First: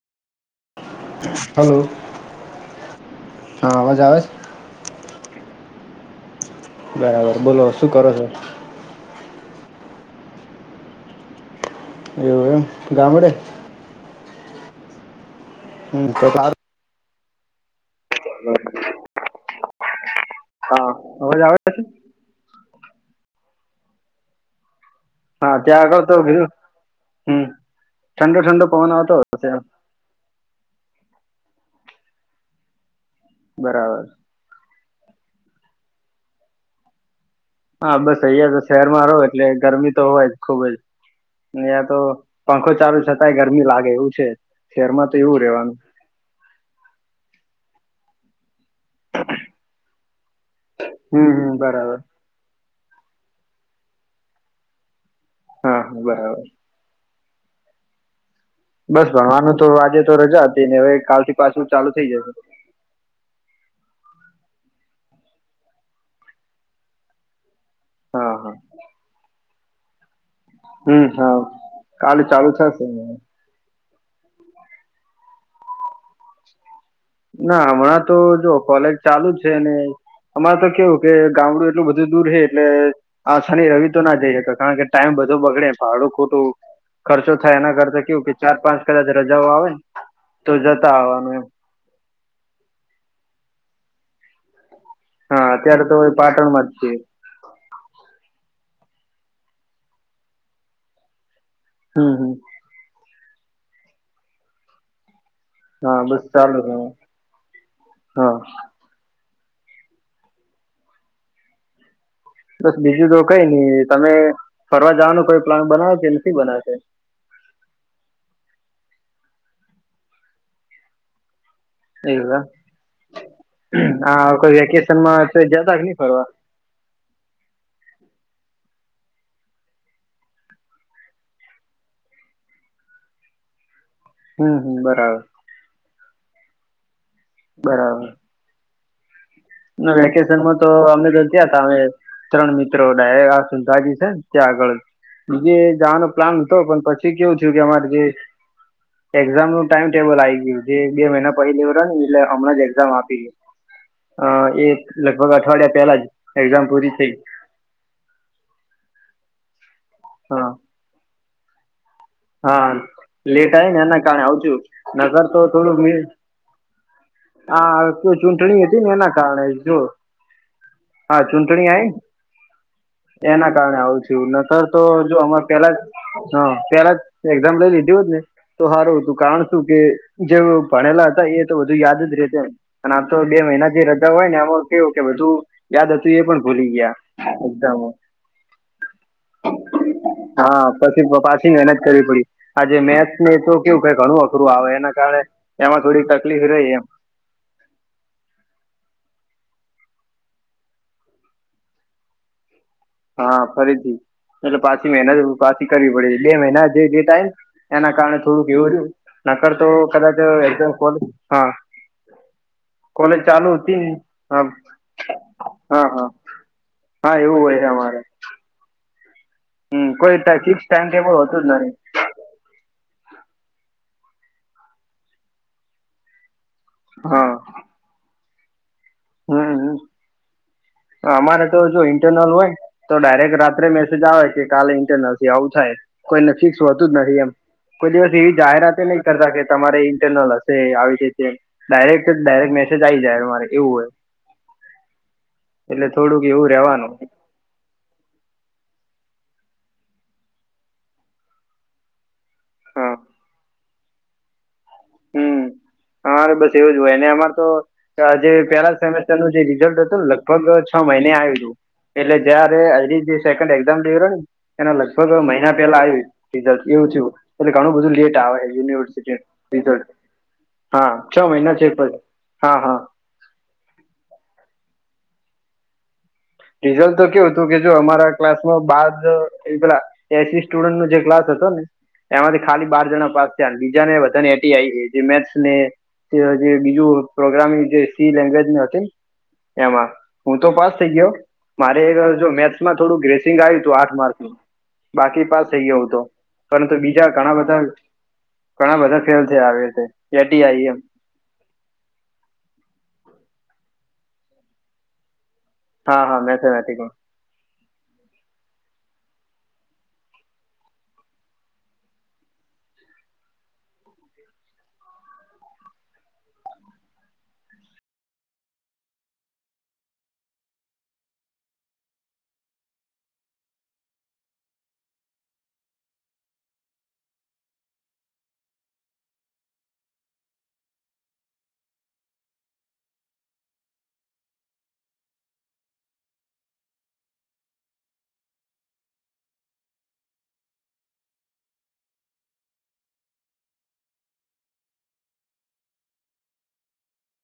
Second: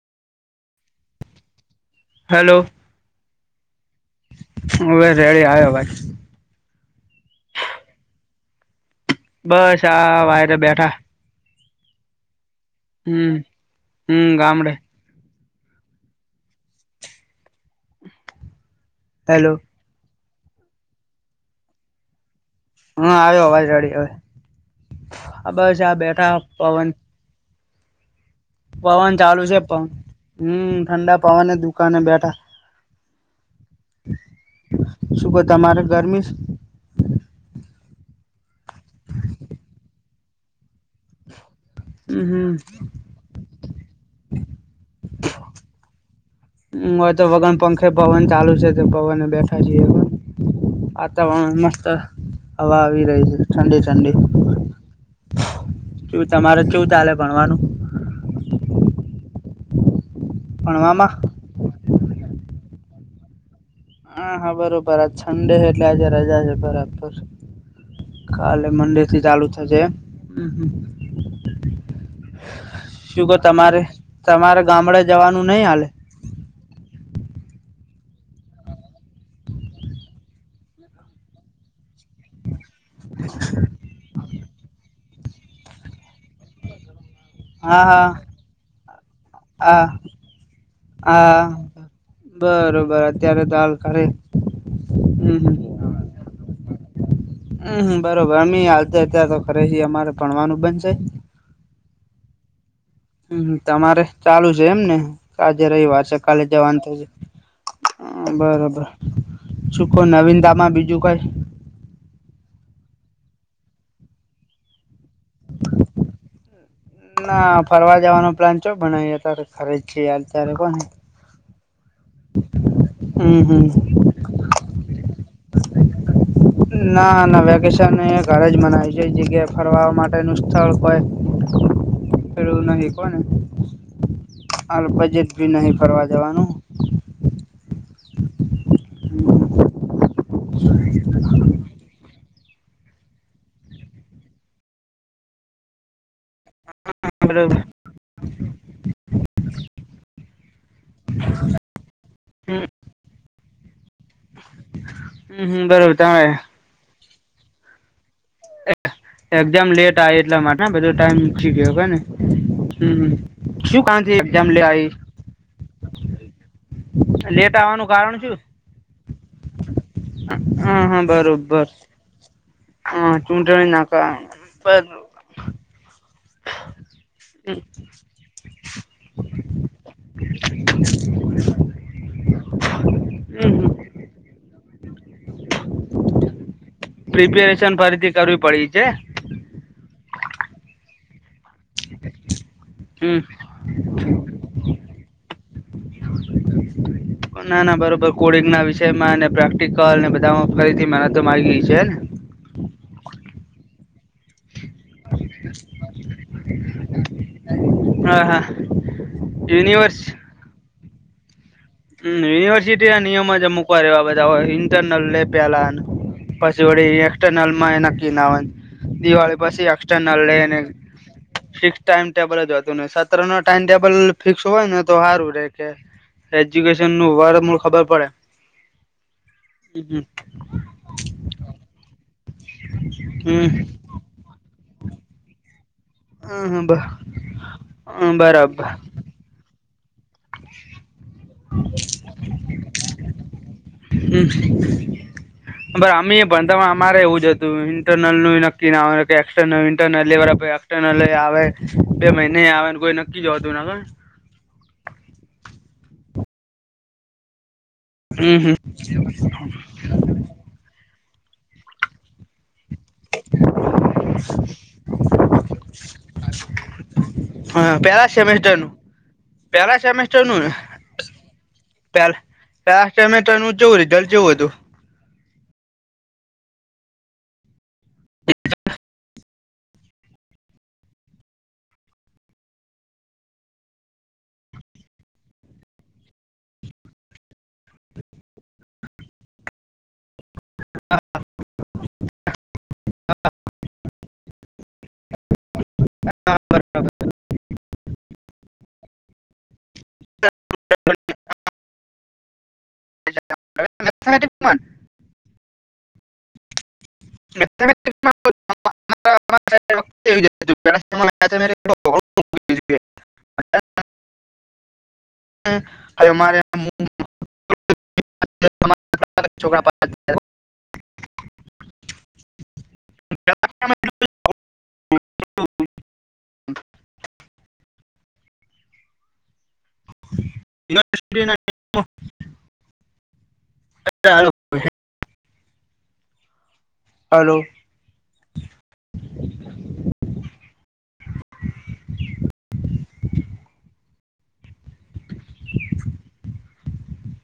Hello hello હા અવાજ આવે. હુંવે રેડી આવ્યો ભાઈ બરાબર બોલો શું કરો છો? બસ આા વાયરે બેઠા [inaudible] હમ્મ હમ્મ ગામડે હમ્મ તો [inaudible] હેલો. હા અવાજ આવે છે? હા આવ્યો અવાજ અડી હવે બસ આ બેઠા પવન હમ્મ ઠંડા ઠંડ. પવન ચાલુ છે પવન હમ્મ ઠંડા પવન દુકાને બેઠા બરાબર. શું કે તમારે ગરમી હા બસ અહીયા તો શહેરમાં રહો એટલે ગરમી તો હોય જ ખુબ જ ત્યાં તો હમ પંખો ચાલુ છતાય ગરમી લાગે એવું છે શેરમાં તો એવું રેવાનું. હ હવે તો વગન પંખે પવન ચાલુ છે તો પવન બેઠા જઈએ પણ હમ હમ વાતાવરણ મસ્ત બરાબર હવા આવી રહી છે ઠંડી ઠંડી હા હા કું બરાબર તમારે કું ચાલે ભણવાનું? બસ ભણવાનું તો આજે તો રજા હતી ને હવે ભણવામાં કાલથી પાછું ચાલુ થઈ જશે. હા હા બરોબર આ ઠંડે છે એટલે આજે રજા છે બરાબર હા હા કાલે મંડે થી ચાલુ થશે. હમ હમ કાલે ચાલુ થશે શુગર તમારે તમારે ગામડે જવાનું નહીિ હાલે ના હમણાં તો જો કોલેજ ચાલુ જ છે ને અમારે તો કેવું કે ગામડું એટલુંધું દૂર હ એટલે આસાની રવિ તો ના જઈ શકે કારણ કે ટાઈમ બધું બગડે ભાડું ખોટું ખર્ચો થાય એના હા કરતા હા કેવું કે ચાર પાંચ કદાચ રજાઓ આવે હા ને તો જતા આવવાનું હા એમ બરોબર અત્યારે દાલ કરે હમ હા અત્યારે તો એ પાટણમાં જ છીએ હમ હમ બરોબર અમ આવાલતા અતં તો ખરે છે અમારે ભણવાનું બનશે હમ હમ હમ તમારે ચાલુ છે એમ ને આજે હા રવિવાર છે બસ કાલે ચાલુ છે જવાનું તો જ હા બરોબર શ કો નવીનતાા માં બીજું કઈ બસ બીજું તો કઈ નઈ તમે ફરવા જવાનું કોઈ પ્લાન બનાવ કે નથી બનાવેશે મ ફરવા જવાનો પ્લાન ચો ભને અત્યારે ખરી છે અ ત્યારે કોને એધા હમ હમ હા કોઈ વેકેશનમાં તો જદા નહી ફરવા ના વેકેશન ઘરે જ મનાવ્યું છે જગ્યા ફરવા માટેનું સ્થળ કોઈ એું નહી કોને હમ હમ બરાબર બજેટ ભી નહીિ ફરવા દેવાનું બરાબર વેકેશન માં તો અમે તો થયા હતા અમે ત્રણ મિત્રો ડાય આ સુધાજી છે ને ત્યાં આગળ બીજે જાનો પ્લાન હતો પણ પછી કેવું થયું બરોબર કે અમારે જે એક્ઝામ નું ટાઈમ ટેબલ આવી ગયું જે બે મહિના પહેલે એું એટલે હમણા જ એક્ઝામ આપી ગય અ એ લગભગ હમ હમ અઠવાડિયા બરોબર પેલા જ તમે એક્ઝામ પૂરી થઈ એક્ઝામ લેટ આ એટલા હા માટે ને બધો ટાઈમ મી ગયો ક ને હા હમ લેટ આવે ને શું એના કામથી કારણે એક્ઝામ આવજું લે આવી નગર તો થોડુંક લેટ હા આવવાનું તો કારણ શું ચૂંટણી હતી ને એના કારણે જો હા હા ચૂંટણી બરોબબર આઈ એના કારણે આવું છ નતર તો જો અ પેલા જ હ પેલા જ એક્ઝામ હમ લઈ લીધી હો જ ને તો સારું હતું કારણ શું કે જે ભણેલા હતા એ તો વધુ યાદ જ રતે અને આ તો બે મહિના હમ જે રદા હોય ને એમાં કેવું કે બધું યાદ હતું એ પણ ભૂલી ગયા પ્રિપેરેશન એક્ઝામ ફરીથી કરવી પડી છે હા પછી પાછીને કરવી પડી આજે મેથ હમ ને તો કેવું કે ઘણું અઘરું આવે એના કારણે એમાં થોડી તકલીફ રહી એમ ના ના બરોબર કોડિંગ ના વિષય માં ને પ્રેક્ટિકલ ને બધામાં ફરીથી મ તો મામાંગી છેને હા ફરીથી એટલે પાછી મહેનત પાછી કરવી પડે બે મહિના જે ડેટાય ને એના કારણે હા હા થોડુંક એવું રહ્યું નકરતો યુનિવર્સ કદાચ એ હા મ યુનિવર્સિટી ના કોલેજ નિયમો જ ચાલુ મ હતી મુકવા ર ને એવા બધા હા ઇન્ટરનલ લે પેલા હા હા પછી વળી હા એવું એક્સટર્નલ હોય છે માં એ અમારે નક્કી ના આવે દિવાળી પાછી હમ એા ના કોઈ લે અને ફિક્સ ટાઈમ ટેબલ હોતું જ નથી ટાઈમ ટેબલ જ હતું ને સત્ર નો ટાઈમ ટેબલ ફિક્સ હોય ને તો સારું રે કે એજ્યુકેશન નું હા વાર મ ખબર હમ પડે અમારે તો જો ઈન્ટરનલ હોયને તો ડાયરેક્ટ હમ રાત્રે મેસેજ આવે કે કાલે ઇન્ટરનલ થી આવું થાય કોઈને ફિક્સ હમ હોતું જ નથી એમ કોઈ હમ દિવસ એવી બરાબર જાહેરાત નહી કરતા કે તમારે ઇન્ટરનલ હશે આવી છે ડાયરેક્ટ ડાયરેક્ટ મેસેજ આ આવી જાય મારે એવું હોય હમ એટલે અમે થોડુંક એવું ભણતામાં રેવાનું અમારે એવું જ હતું નલ નું નક્કી આવે એક્ર્નલ ઇન્ટરનલ લેવા એર્નલ આવે બે મહિને આવે હા કોઈકી કી જવા તું ના હમ અમારે બસ એવું જ હોય ને અમાર તો જે હમ હમ પેલા સેમેસ્ટર નું જે રિઝલ્ટ હતું લગભગ છ મહિને આવ્યું હતું એટલે જયારે એની જે સેકન્ડ એક્ઝામ લઈ રહ્યો ને એના લગભગ મહિના પેલા આયુ રિઝલ્ટ એવું થયું એટલે ઘણું હા બધું પેલા લેટ આવે સેમેસ્ટર નું યુનિવર્સિટી પેલા રિઝલ્ટ સેમેસ્ટર નુંને હા છ મહિના છે પછી હા હા [unintelligible] સેમેસ્ટર નું ચેવું રીજલ ચેવું હતું રિઝલ તો કેવું હતું કે જો અમારા ક્લાસમાં બાદ એ પેલા એસી સ્ટુડન્ટ નો જે ક્લાસ હતો ને એમાંથી ખાલી બાર જણા પાસ થયા બીજા ને બધાને એટી આ જે મેસ ને તે જે બીજું પ્રોગ્રામિગ જે સી લેંગવેજ ન હતી ને એમાં હું તો પાસ થઇ ગયો મારે જો મેથસમાં થોડું ગ્રેસિંગ આવ્યું હતું આઠ માર્કનું બાકી પાસ થઈ ગયો તો પરંતુ બીજા ઘણા બધા ઘણા બધા ફેલ થયા આવી રીતે એટી આઈ એમ [unintelligible] [unintelligible] હા હા મેથેમેટિકમાં [inaudible] [inaudible] [inaudible] [inaudible] [inaudible] [inaudible] હલો [inaudible]